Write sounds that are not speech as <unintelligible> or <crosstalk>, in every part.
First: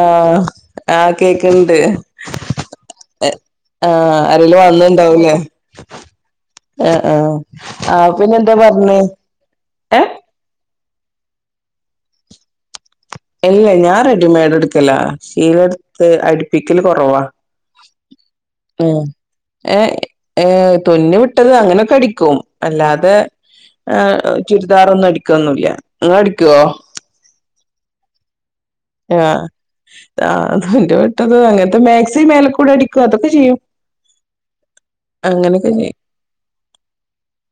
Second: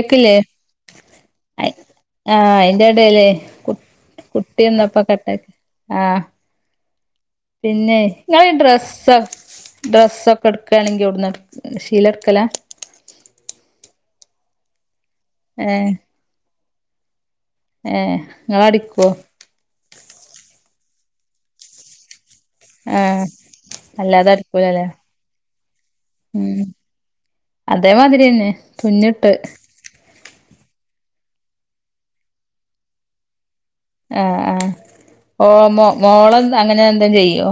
ആഹ ആ കേക്കണ്ട് ആഹ് അയിന്റെ എടേല് കു ആഹ അരെലും കുട്ടി വന്നപ്പോ വന്നണ്ടാവൂലേ കട്ടാക്കി ആഹ് ആ ആഹ ആ പിന്നെ എന്താ പറഞ്ഞേ ഏ എന്തോക്കയാണെങ്കിൽ അവിടുന്ന് ശീല എടക്കല ഇല്ല ഞാൻ റെഡിമെയഡ് എടുക്കല ശീലടുത്ത് അടു- പിക്കല് കുറവാ ഏർ ങ്ങ അടിക്കുവോ തൊന്നി വിട്ടത് അങ്ങനെൊക്കെ അടിക്കും അല്ലാതെ ഏഹ് ഹ അല്ലാതെ അടിക്കൂലല്ലേ ചുരിദാറൊന്നും അടിക്കൊന്നുമല്ല അടിക്കുവോ ഉം അതേമാതിരിന്നെ തുഞ്ഞിട്ട് ആ് അത എന്റെ വെട്ടു ഒന്നും അല്ലേ അങ്ങനത്തെ മാക്സി മേലെക്കൂടെ അടിക്കും അതൊക്കെ ചെയ്യും ആഹ അങ്ങനെയൊക്കെ ആ ോ മോളം അങ്ങനെ എന്ത ചെയ്യോ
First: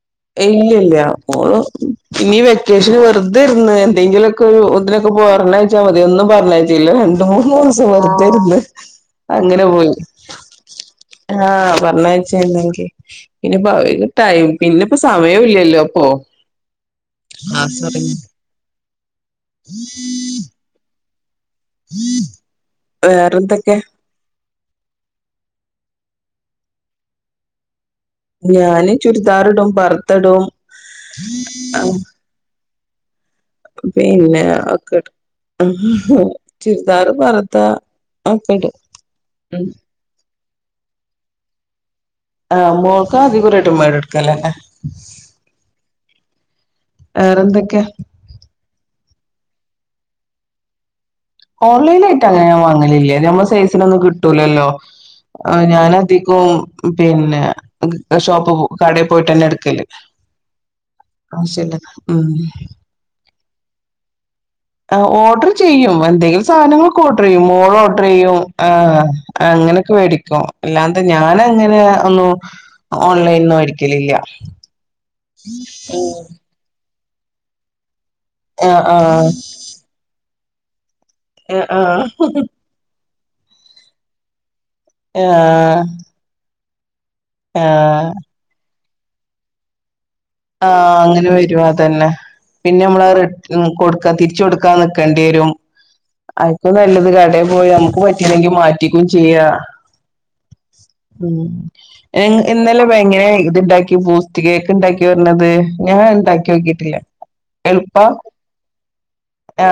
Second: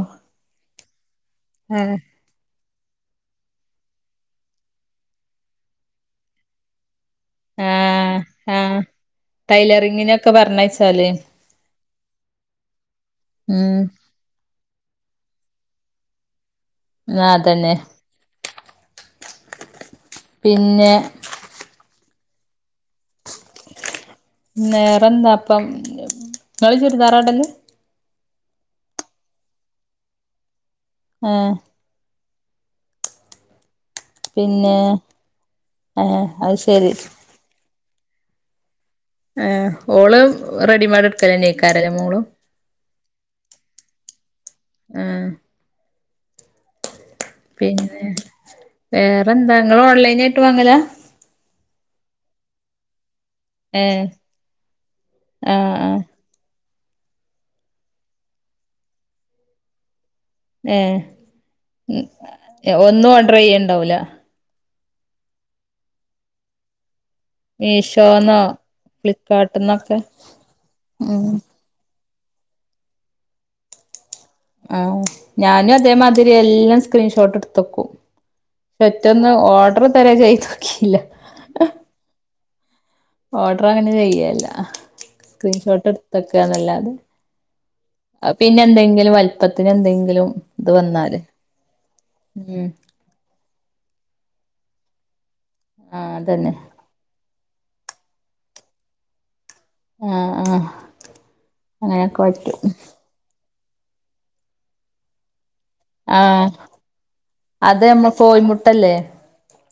ഇല്ല ഓ ആഹ് ഇനി വരില്ല സ്റ്റേഷനിൽ വെറുതെ ഇരുന്നു എന്തെങ്കിലൊക്കെ ഒന്നതിനൊക്കെ പോ പറെച്ചാൽ ഒന്നും വേണ്ട ഇല്ലേ മൂന്ന് ദിവസം ആഹ് വതന്ന് ആഹ് അങ്ങനെ പോയി ടൈലറിങ്ങിനൊക്കെ പറഞ്ഞയച്ചാല് ആഹ പറഞ്ഞച്ചങ്ക പിന്നപ്പോ ഉം ടൈം പിന്നെ സമയം ഇല്ലല്ലോ അപ്പൊ ആഹ് ആഹ അതന്നെ ശരി ഉം പിന്നെ വേറെന്തൊക്കെ വേറെ എന്താ അപ്പം ഇങ്ങള് ചുരിദാർ ആണ് ഇട്ടത് ഞാന് ചുരിദാറിടും പർദ്ദ ഇടും ആഹ് ആ പിന്നെ ഏഹ് അത് ശരി ചുരിദായും, പർദ്ദ ആപ്പടി <inaudible> ആഏ ഓള് റെഡിമെയ്ഡ്എടുക്കലേ തൈക്കാറ് ആഹ മോ ആ അതിൂറെ ഡിമെയ്ഡ് എടുക്കലെന്നെ ആഹ വേറെന്തൊക്കെയാ വേറെന്താ നിങ്ങ ഓൺലൈന ആയിട്ട് വാങ്ങല ഓൺലൈനായിട്ട് അങ്ങനെ വങ്ങലില്ലേ മ്മ സൈസിനൊന്നും ഏഹ് കിട്ടൂലല്ലോ ആഹ് ഞാന ആഹ് അധികം പിന്നെ ഷോപ്പ് കടയിൽ പോയിട്ട്ന്നെ എടുക്കല് ഏ ആവശ്യല്ല ഉം ഒന്നും ഓഡർ ചെയ്യണ്ട ഉണ്ടാവല ഓർഡർ ചെയ്യും എന്തെങ്കിലും സാധനങ്ങൾ ഓർഡർചെയ്യും മോള ഓർഡർ ചെയ്യും മീഷോന്നോ ആ അങ്ങനെയൊക്കെ ഫ്ലിപ്കാർട്ട്ന്നൊക്കെ മേടിക്കും അല്ലാത ഉം ഞാൻങ്ങനെ ഒന്നും ഓൺലൈന ഒന്നും മേടിക്കലില്ല ആഹ ഞാനും അതേമാതിരി എല്ലാം സ്ക്രീഷോട്ട് എടുത്തോക്കും ആഹ് പെട്ടെന്ന്ഓർഡർ തരാ ചെയ്തു ഇല്ല ആ ആഹ ഓർഡർ അങ്ങനെ ചെയ്യല്ല ആഹ് സ്ക്രീൻഷോട്ട് എടുത്തൊക്കെ നല്ല ഉ ആഹ് ആഹ് പിന്നെ എന്തെങ്കിലും വല്പത്തിന് എന്തെങ്കിലും ആ ഇത് വന്നാല് അങ്ങനെ വരും അതന്നെ ഉം പിന്നെ നമ്മല് റിട്ട കൊടുക്കാ തിരിച്ചു കൊടുക്ക ക്കാൻനടകണ്ടിരും ആഹ് അതന്നെ ആയിക്ക് നല്ലത് കട പോയി നമുക്ക് പറ്റല്ലെങ്കിൽ മാറ്റിക്കയും ചെയ്യാം ആഹ് ആഹ് ഉ അങ്ങനെയൊക്കെ പറ്റും ഇന്നലെ ഭയങ്ങന ഉണ്ടാക്കി ബൂസ്റ്റ് കേക്ക് ഉണ്ടാക്കി ന്ന്പറഞ്ഞത് ഞാൻ ആഹ് ഉണ്ടാക്കി നോക്കിട്ടില്ലേ അത് എളുപ്പ നമ്മ കോഴിമുട്ടല്ലേ ആ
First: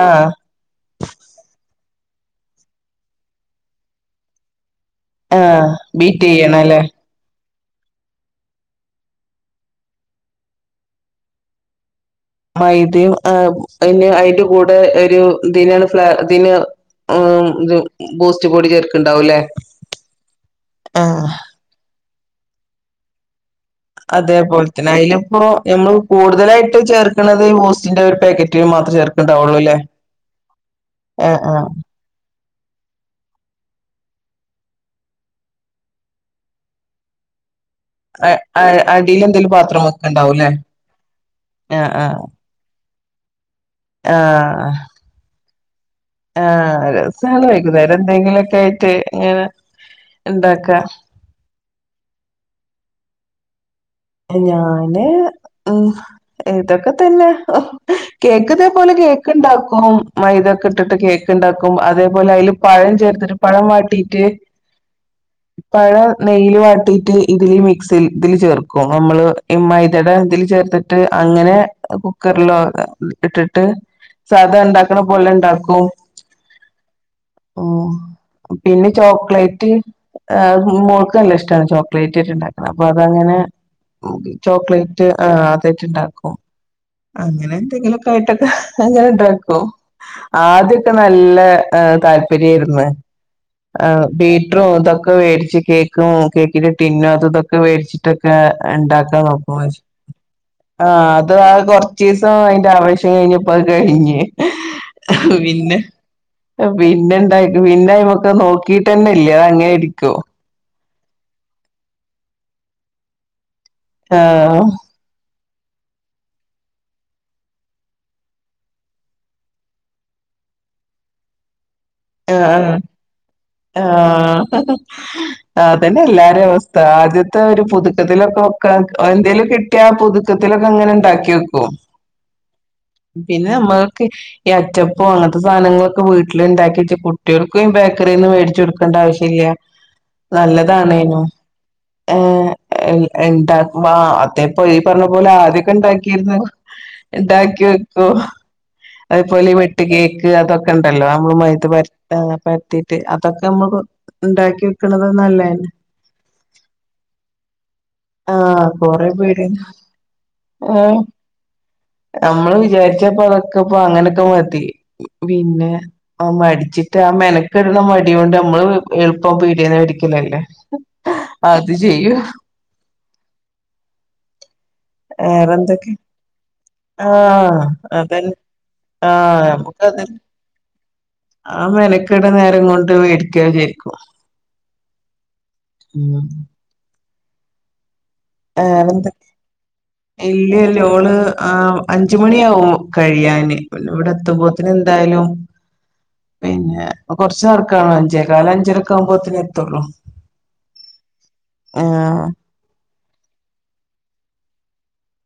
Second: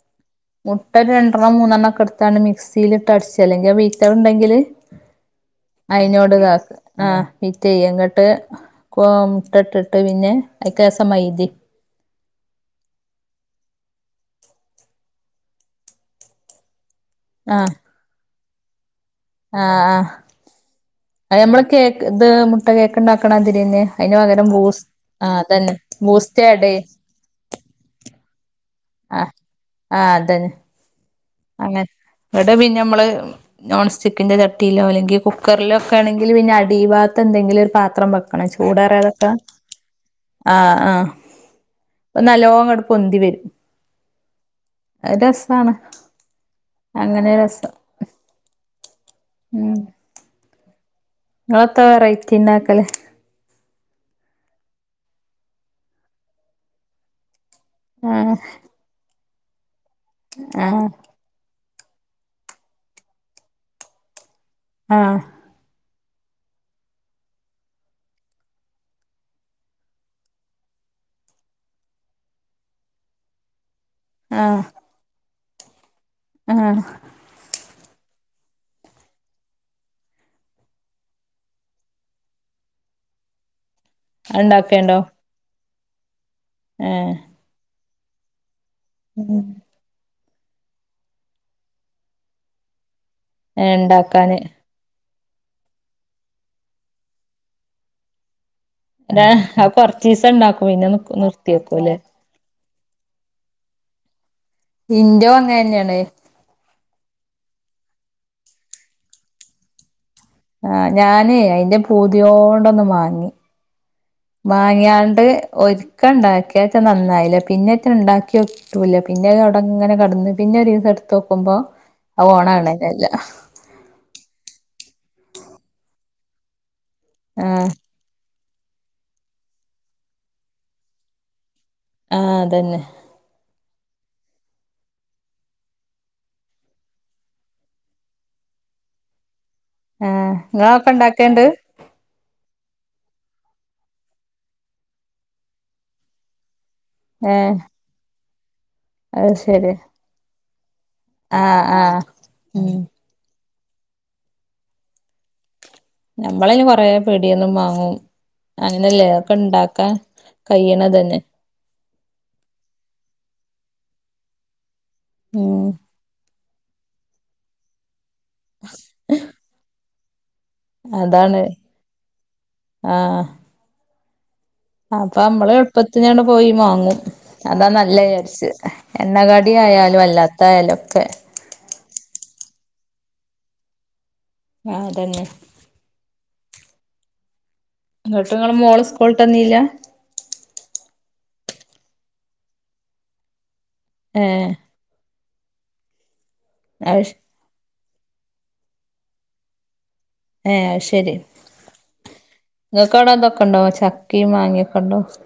മുട്ട രണ്ടെണ്ണം മൂന്നെണ്ണം ഒക്കെ എടുത്താണ് മിക്സിൽ ഇട്ട് അടിച്ച അല്ലെങ്കിൽ ബീറ്റർ ഉണ്ടെങ്കില് ആ ബീറ്റ് അയിനോട് ചെയ്യണം ഇതാക്ക അല്ലേ ആഹ് ബീറ്റ് ചെയ്യ ന്നിട്ട് കൊ ഇട്ടട്ടിട്ട് പിന്നെ അഐക്കസം മൈദെ മൈദയും ആ അയിന് അയിൻ്റ കൂടെ ഒരു ഇതിനാണ് ഫ്ലേ ഇതിന് ആ ആഹ് <unintelligible> ണ്ടാവൂല്ലേ ആ ഞമ്മള് കേ ഇത് മുട്ടാ കേക്ക്ണ്ടാടാക്കണ അതി അതേപോലെ തന്നെ അതില് ഇപ്പോ അതന്നെ നമ്മൾ ബൂസ്റ്റ് ആഡ് ചെയ് കൂടുതലായിട്ട് ചേർക്കണത് ഈ ബൂസ്റ്റിന്റെ ഒരു പാക്കറ്റ് മാത്രം ആ ചേർക്കണ്ടാവള്ളൂല്ലേ ആ അതന്നെ ആ ആ അങ്ങനെ ഇവിടെ പിന്നെ നമ്മള് നോൺ സ്റ്റിക്കിന്റെ ചട്ടിയിലോ അല്ലെങ്കിൽ കുക്കറിലോ ഒക്കെ ആണെങ്കിൽ പിന്നെ അടിഭാഗത്ത എന്തെങ്കിലും പാത്രം വെക്കണം അ അടിൽ ചൂടേറിയതൊക്കെ എന്തെലും പാത്രം വെക്കെ ഇണ്ടാവും അല്ലെ ആ ആ ആ ആ അപ്പൊ നല്ലോണം അങ്ങട് പൊന്തി വരും രസാണ് ആ അങ്ങനെ രസാണ് രസം വൈകുന്നേരം എന്തെങ്കിലൊക്കെ <unintelligible> അങ്ങനെ ഇണ്ടാക്ക ക്ക നിങ്ങളത്ത വേറയിറ്റിണ്ടാക്കല് ഞാന് ഉം ഇതൊക്കെ തന്നെ ആ കേക്ക് ഇതേ പോലെ കേക്ക് ക്കണ്ടാവും പ്പം ആ മൈദക്കെ ഇട്ടിട്ട് കേക്ക് ഇണ്ടാക്കും ക്കും അതേപോലെ അതില് പഴം ചേർത്തിട്ട് പഴം വാട്ടിറ്റ് ആ നെയ്യല് വാട്ടിയിട്ട് ഇതില് മിക്സ് ചെയ്യും ഇതിൽ ചേർക്കും നമ്മള് ഈ മൈദയുടെ ഇതിൽ ചേർത്തിട്ട് അങ്ങനെ കുക്കറിലോ ഇട്ടിട്ട് ആ സാധ ഇണ്ടാക്കണ പോലെ ഇണ്ടാ <unintelligible> ക്കും ആ ഓ പിന്നെ ചോക്ലേറ്റ് ആ മോൾക്ക് നല്ല ഇഷ്ടാണ് ചോക്ലേറ്റിട്ട് ഇണ്ടാക്കണ അപ്പൊ അതങ്ങനെ ഓ ഉണ്ടാക്കേണ്ടോ ചോക്ലേറ്റ് ആ വച്ചുണ്ടാക്കും ഏ അങ്ങനെ എന്തെങ്കിലുഒക്കെ കയട്ടക്ക ഉം അങ്ങനെണ്ടക്കോ ആതിയൊക്കെ നല്ല ഹ് താൽ ല്പര്യമായിരുന്നു അ ഇണ്ടാക്കാന് ബീട്ടറുംതോ വേടിച്ച് കേക്കും കേക്കിന്റെ ടിന്നും അത് ഇതൊക്കെ വേടിച്ചിട്ട് ക ഉണ്ടാക്കാൻ നോക്കും അത് പക്ഷെ കൊറച്ചീസം ഇണ്ടാക്കും പിന്നെ ആ അത് നിർത്തി ആ വെക്കൂല്ലേ കൊറച്ചീസം എന്റെ ആവശ്യം കഴിഞ്ഞപ്പോഅത് കഴിഞ്ഞ് ഇന്റോ അങ്ങ ന്നെണ് പിന്നെണ്ട പിന്നെആയിമക്ക് നോക്കിട്ടന്നെ ഇല്ലേ അത് അങ്ങനെഇരിക്കും ആ ഞാന് അയിന്റെ പൂതിയോണ്ടൊന്ന് വാങ്ങി ആഹ് മാങ്ങിയാണ്ട് ഒരിക്ക ഉണ്ടാക്കിന്റനന്നായില്ല പിന്നെന്റെ ഉണ്ടാക്കിനോക്കിട്ടുലിയ പിന്നെ അവിടെ ഇങ്ങനെ കടന്നു പിന്നെ ഒരു ദിവസം എടുത്ത നോക്കുമ്പോ അത് ആ ഓണാവ്ണന്നെല്ല ആ ആ അതന്നെ എല്ലാർ അ <inaudible> ആത്ത ദ്യത്തെ ഒരു ആഹ് പുതുക്കത്തിലൊക്കെ എന്തേലും കിട്ടിയാ പുതുക്കത്തിലൊക്കെ അങ്ങനെ ഉണ്ടാക്കി ഓക്കും ആ അതന്നെ പിന്നെ നമ്മക്ക്ഈ അച്ചപ്പം അങ്ങനത്തെ സാധനങ്ങളൊക്കെ വീട്ടില് ഇണ്ടാക്കി വച്ച കുട്ടികൾക്കും ബേക്കറിന്നും മേടിച്ചു കൊടുക്കേണ്ട ആവശ്യമില്ല ആഹ് ഇങ്ങളൊക്കെ നല്ലതാണേനോ ഇണ്ടാക്കേണ്ട് ഏ എല് എന്താ വാ അതപ്പോയി പറഞ്ഞ പോലആദ്യയൊക്കെ ഇണ്ടാക്കിരുന്നു ഏ ഓഹ് അതു പോലെ വെട്ട് കേക്ക് അതൊക്കെ ഉണ്ടല്ലോ നമ്മൾ ആഹ് മൈത പര ആഹ് ഉം പരത്തിയിട്ട് അതൊക്കെ നമ്മൾ ഉണ്ടാക്കി വിക്കുന്നത് നല്ലതല്ലേ നമ്മളയിന് കൊറെ പീടിന്നും വാങ്ങും ആഹ് അങ്ങനെല്ലേ കൊറെ ഒക്കെ പേര് ഇണ്ടാക്കാൻ ആഹ് കൈയണതന്നെ നമ്മള് വിചാരിച്ചപ്പോ അതൊക്കെപ്പോ അങ്ങനെക്കെ മതി ഉം പിന്നെ ആ മ ടിച്ചിട്ട് ആ മെനക്കെടുന്നമ ടിയോണ്ട് നമ്മള് എളുപ്പംപീടീന്ന് ക്ക്ണല്ലേ ഹ് അതാണ് അത് ചെയ്യൂ ആഹ് അപ്പൊ നമ്മള് എളുപ്പത്തി ഞാണ് പോയി മ ആ അതന്നെ ആ എണ്ണകടി ആയാലും നമുക്കതന്ന അല്ലാത്തായാലും ഒക്കെ ആ മെനക്കെട് നേരം കൊ വെടിക്കതിരിക്കും ആതന്നെ വേറെന്താ സ്കൂള്ട്ടന്നീല്ല ഇല്ല്യ ഓള് ആ അഞ്ച മണിയാാവും കഴിയാന് പിന്നെ ഇവിടെ ഏഹ് എത്തുമ്പോത്തിന് എന്തായാലും പിന്നെ അത് ശ കൊറച്ചർക്ക് ണോ അഞ്ചോകാൽ, അഞ്ചരക്ക് ആവ്പോത്തിന് എത്തുള്ളൂ ആഹ ശരി ആ, കക്കടതൊക്കെണ്ടാവും ചക്കി മാങ്ങയും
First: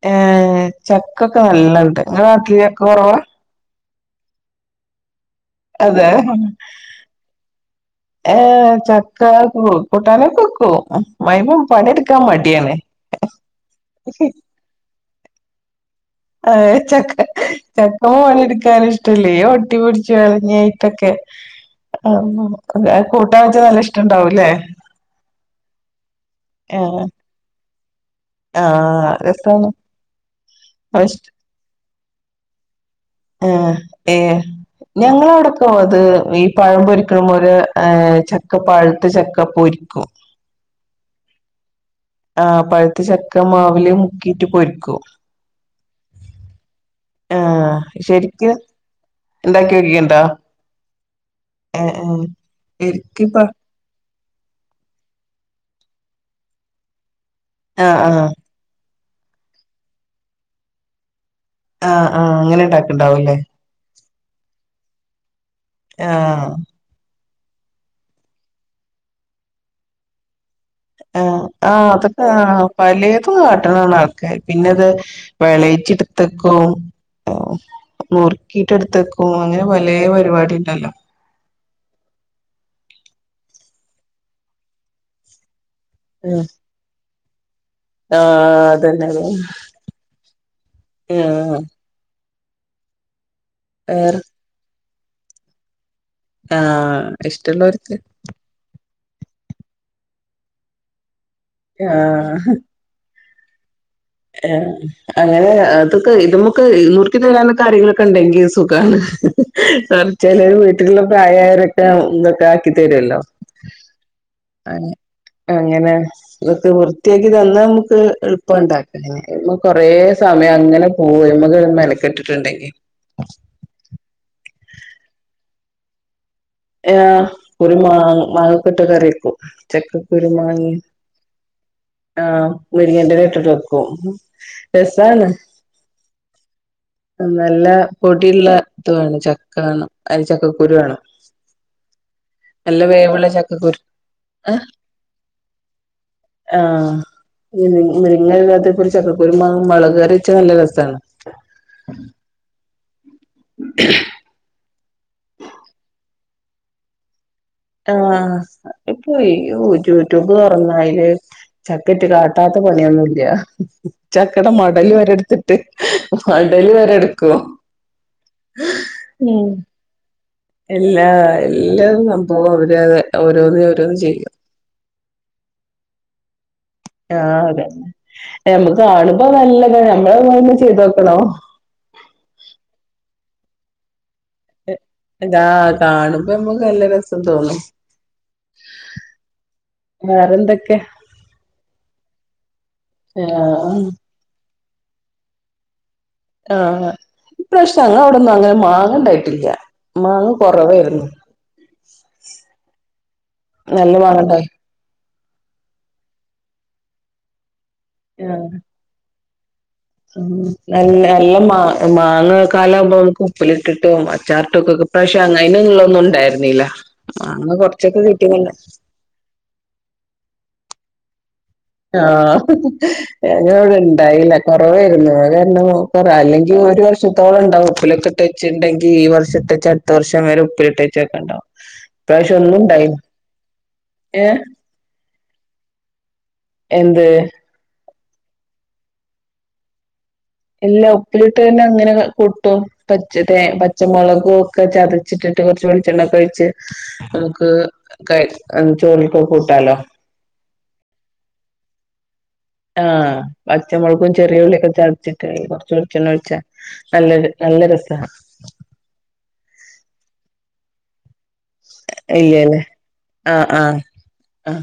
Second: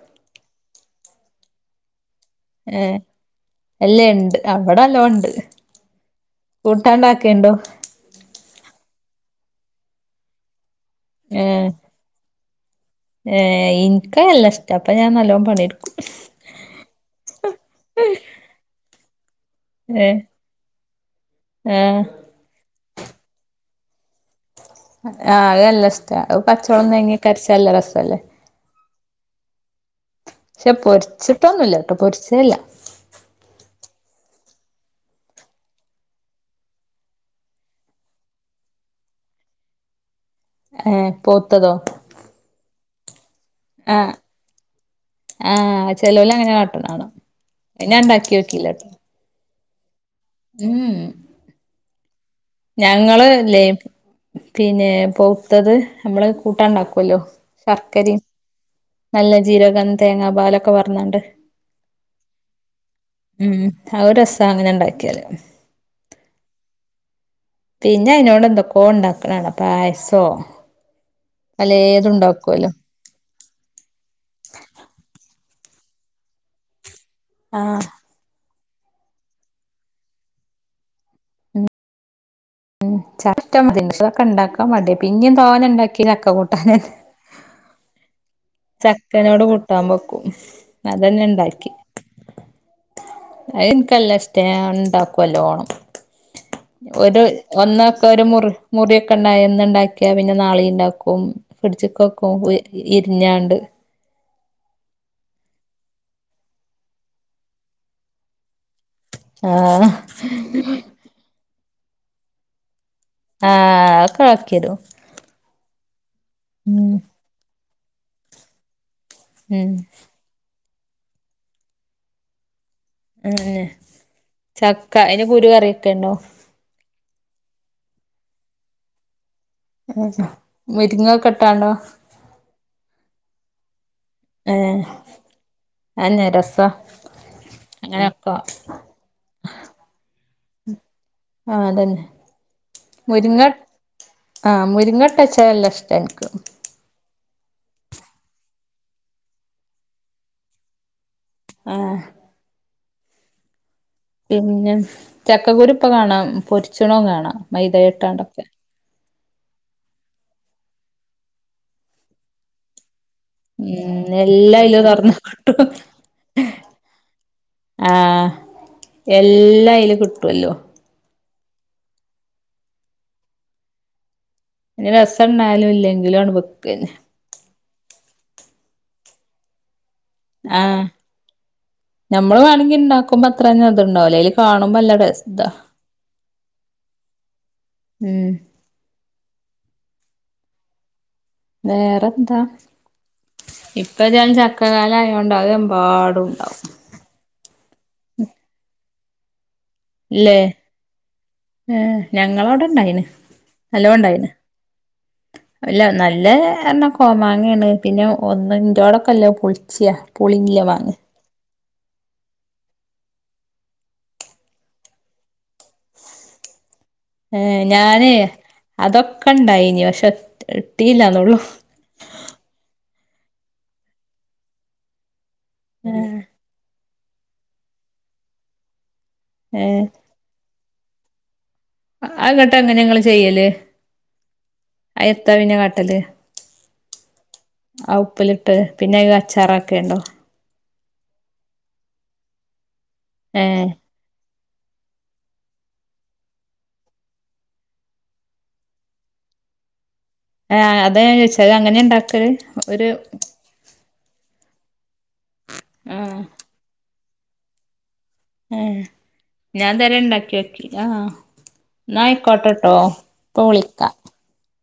ആഏ ചക്ക നല്ലണ്ട് ആഹ <unintelligible> എല്ല ഉണ്ട് അവിടെല്ലാം ഉണ്ട് അതെ ഏ ക കുട്ടാനോക്കെ വയ്ക്കുമോ മൈമം ഏഹ് പണിെടുക്കാ മാട്ടിയാനെ ഏഹ് ഇൻക്ക് നല്ല ഇഷ്ടാ അപ്പൊ ഞാൻ പണി എടുക്കും അ ചക്ക ചക്കവും പണ എടുക്കാ <unintelligible> റ് ഇഷ ഒട്ടിപൊടിച്ചു ഏഹ് കളങ്ങായിട്ടൊക്കെ ആഹ് ആ അ കൂട്ടൻ വെച്ചാ നല്ല ഇഷ്ട ഉണ്ടാവൂല്ലേ ആല്ല പച്ചവളംുംാങ്ങി കരച്ചാലല്ല റസം <unintelligible> അല്ലേ ആഹ രസമാണ് പക്ഷെ പൊരിച്ചിട്ടൊന്നുമല്ല പൊരിച്ചല്ല ആഏ ഏ ഞങ്ങളവിടെക്കെ അത് ഈ പഴമ്പൊൊരിക്കണ്പോ ചക്ക പഴുത്ത ചക്കപ്പൊരിക്കും ഹ പോത്തതോ ആ പഴുത്ത ചക്ക ഒക്കെ മാവിലെ ആഹ് മുക്കിട്ട് പൊക്കും ആഹ് ചെലോല് അങ്ങനെ കാട്ട്ണ കാണാ ആഹ അത് ഞാൻ ശരിക്കും ഇണ്ടാക്കിയോക്കില്ലട്ടോ ഉണ്ടാക്കി വ <unintelligible> ഉം ആ ആ ഞങ്ങള് ല്ലേ പിന്നെ പോത്തത് നമ്മള് കൂട്ടാണ്ടാക്കല്ലോ ആങ്‌ഹ ആങ്‌ഹ നല്ല ജീരകം തേങ്ങാ പാലൊക്കെ വറഞ്ഞണ്ട് ആങ്‌ഹ ആങ്‌ഹ് അങ്ങനെ ഉണ്ടാക്കണ്ടാവുംല്ലേ ആ ഒരു രസാ അങ്ങനെ എണ്ടാക്കിയാല് ആങ്‌ഹാ പിന്നെ അതിനോട് എന്തൊക്കോ ഉണ്ടാക്കണാണ് പായസോ ആ ആങ്‌ഹ പലേതും അതൊക്കെ ആ ഉണ്ടാക്കുവല്ലോ പലേതും കാട്ടണാണ് ആൾകാർ പിന്നെത് വിളയിച്ചെടുത്തുക്കും ഓ ആഹ് നൂറ് ക്കീട്ട് എടുത്തേക്കും അങ്ങനെ പലേ പരിപാടി ഇണ്ടല്ലോ ഉം ചക്ക മതി ക്ഷെ ഉണ്ടാക്കാൻ മടിയ പിന്നേം തോനെ ഒണ്ടാക്കി നിക്ക് ഉം നക്ക കൂട്ടാനാ <unintelligible> ആഹ് അതന്നെ അതന്നെ ചക്കനോട് കൂട്ടാൻ വെക്കും അതന്നെ ആഹ് എണ്ടാക്കി അയ് എനിക്ക് അല്ലേ വേറെ ഇഷ്ട ഞാൻ ഒണ്ട കൊലോണം ആഹ് ഒരു ഇഷ്ടള്ളോർക്ക് ഒന്നൊക്കെ ഒരു മുറി മുറിയൊക്കെ ണ്ട ഇന്നിണ്ടാക്കിയ പിന്നെ നാളീ ഇണ്ടാക്കും പിടിച്ച് കൊക്കുംപോയെ ഇരിഞ്ഞാണ്ട് ണ്ട് ആ അങ്ങനെ അതൊക്കെ ഇതമ്മുക്ക് ഇ നൂർക്കി തരാനൊക്കെ ആരെങ്കിലുക്കെ എണ്ടെങ്കി സു സുഖാണ് ആഹ് അങ്‌ഹ് <unintelligible> വീട്ടിലുള്ള പ്രായായരൊക്കെ <unintelligible> എന്തൊക്കെ ആക്കി തരുവല്ലോ ആ അക്ക ആക്കിരും <unintelligible> ഇതൊക്കെ ഉം വൃത്തിയാക്കി തന്നാ നമക്ക് <unintelligible> എളുപ്പം ഒണ്ടായി <unintelligible> ഉം കൊറേ സമയം അങ്ങനെ <unintelligible> മെന ക്കെട്ടിട്ടുണ്ടെങ്കി മം മം ചക്ക അയിന്റെ പുരു പറയു ക്കണോ ആഹ് കുറി മാ മാങ്ങെക്കെട്ട് കറിക്കും ചെക്കക്കുരു മാങ്ങി മുരിങ്ങൊക്കെ ഇട്ടാണ്ടോ ആഹ് മുരിങ്ങേന്റെലെട്ടിട്ടു വോം ഏഹ് രസാണ് അതന്നെ രസാ നല്ല അങ്ങനെയൊക്കെ പൊടിള്ള ആഹ് ഇത് വേണം ചക്കവേണം അതി ചക്കക്കുരു വേണം ആഹ് അതന്നെ നല്ല വേവുള്ള മുരിങ്ങട് ചക്കക്കുരു ഏഹ് ആഹ് മുരിങ്ങട്ടച്ചല്ല ഇഷ്ടാനിക്ക് മ്മ് മുരിങ്ങില്ലാത്ത ഒരു ചക്കക്കുരമാങ്ങ മുളകറിച്ചാ നല്ല രസാണ് ആഹ് <unintelligible> പിന്നെ ചക്കക്കുരു ഇപ്പൊ കാണാം പൊരിച്ചുണൊ കാണാം ആഹ് മൈദയിട്ടാണ്ടൊക്കെ പോയി യുറ്റു യൂറ്റുബ് തൊറഞ്ഞാല് ചക്കറ്റ് കാട്ടാത്ത പണിയൊന്നുല്ല- ല്ല ഉം ചക്കടെ എല്ലാം അയില് മടല് വരെ തൊറന്ന് എടുത്തിട്ട് കിട്ടും മടല് വരെ എടുക്കും ആഹ് എല്ലാം അയില് കിട്ടുവല്ലോ എല്ലാ നല്ല സംഭവ അവര് ഓരോന്ന് ഓരോന്ന് ചെയ്യ ഇങ്ങനെ രസം ഇണ്ടായാലും ഇല്ലെങ്കിലും അങ്ങ്ട്- ആഹ് അതെന്നെ ഞമക്ക് കാണുമ്പോ നല്ലിതാണ് ഞമ്മളവന്നഴിമ്പം ആഹ് ചെയ്തോക്കണോ ക്കുമ്പ അത്രന്നതുണ്ടാവില്ലെ എ എതാ കാണുമ്പോ ഞമ്മക്ക് നല്ലരസം തോന്നും ഉം ക്കെ വേറെന്താ ആഹ് ഇപ്പ ഞാൻ ച- കലായോണ്ട് അതെമ്പാടു- ആഹ് ഇപ്രാശം നങ്ങ അവിടൊന്നും അങ്ങനെ മാങ്ങണ്ടായി- ട്ടില്ല്യ ഇല്ലേ ഏഹ് ഞങ്ങളവിടെ ഇണ്ടായിന് നല്ല നല്ലോണ്ടായിന് മാങ്ങണ്ടായി ഇല്ല നല്ല എണ കോമാങ്ങയാണ് പിന്നെ ഒന്ന് ആഹ് ഇറ്റോടൊക്കൊല്ലൊ ഉൾ നല്ല നല്ല മാ മാങ്ങ കാല ആമ്പോ നമക്ക് ഉപ്പിലിട്ടിട്ടും അച്ചാർട്ടും ഒക്കെക്കെ ഇപ്പശ അങ്ങയ്നൊന്നുള്ളൊന്നും ഉണ്ടാര്ന്നീല ഏ ഞാനെ അതൊക്കെണ്ടായിനി പക്ഷെ ഇട്ടീല്ലാന്നെള്ളു ആ ഞങ്ങള് ഇവടെ ഇണ്ടായില്ല കൊറവാരുന്നു അ- ഏഹ് അല്ലെങ്കിൽ ഒരുവർ- സുത്തോള ഉണ്ടാവു ഉപ്പിലൊക്കെക്കിട്ടവെച്ചിണ്ടങ്കി- ഈ ഈ വർഷത്തെച്ചത്ത് വർഷം മേ പിട്ടച്ചക്ക ഉണ്ടാവും ആഹ് ഇങ്ങട്ട് എങ്ങനെ ഇങ്ങള് ചെയ്യല് ഏഹ് ആ എത്താ പിന്നെ കാട്ടല് എന്ത് ആ ഉപ്പിലിട്ട് പിന്നെ അച്ചാറാ ക്കെ ഉണ്ടോ എല്ല ഒപ്പിലിട്ട് തന്നെ അങ്ങനെ കൂട്ടും പച്ചത്തെ ഏഹ് പച്ചമുളകു ഒക്കെ ചതച്ചിട്ടിട്ട് കുറച്ച വെളിച്ചെണ്ണ കഴിച്ച് നമുക്ക് ക ചോളക്കൊെ കൂട്ടാലോ ആഹ അത ഞാ ചച്ചാത് അങ്ങനെ ഉണ്ടാക്കല് ആഹ പച്ചമുളക്കും ചെറിയൂലേ ചച്ച അ കുറച്ചൊളിച്ചണ് ആഹ് ഒഴിച്ച നല്ലൊരു നല്ല രസഹം ആ ഞാൻ ഇതുവരെ ഉണ്ടാക്കി നോക്കില ഇല്ലല്ലേ ഇപ്പൊ ആഹ ആഹ വിളിക്കാം ആഹ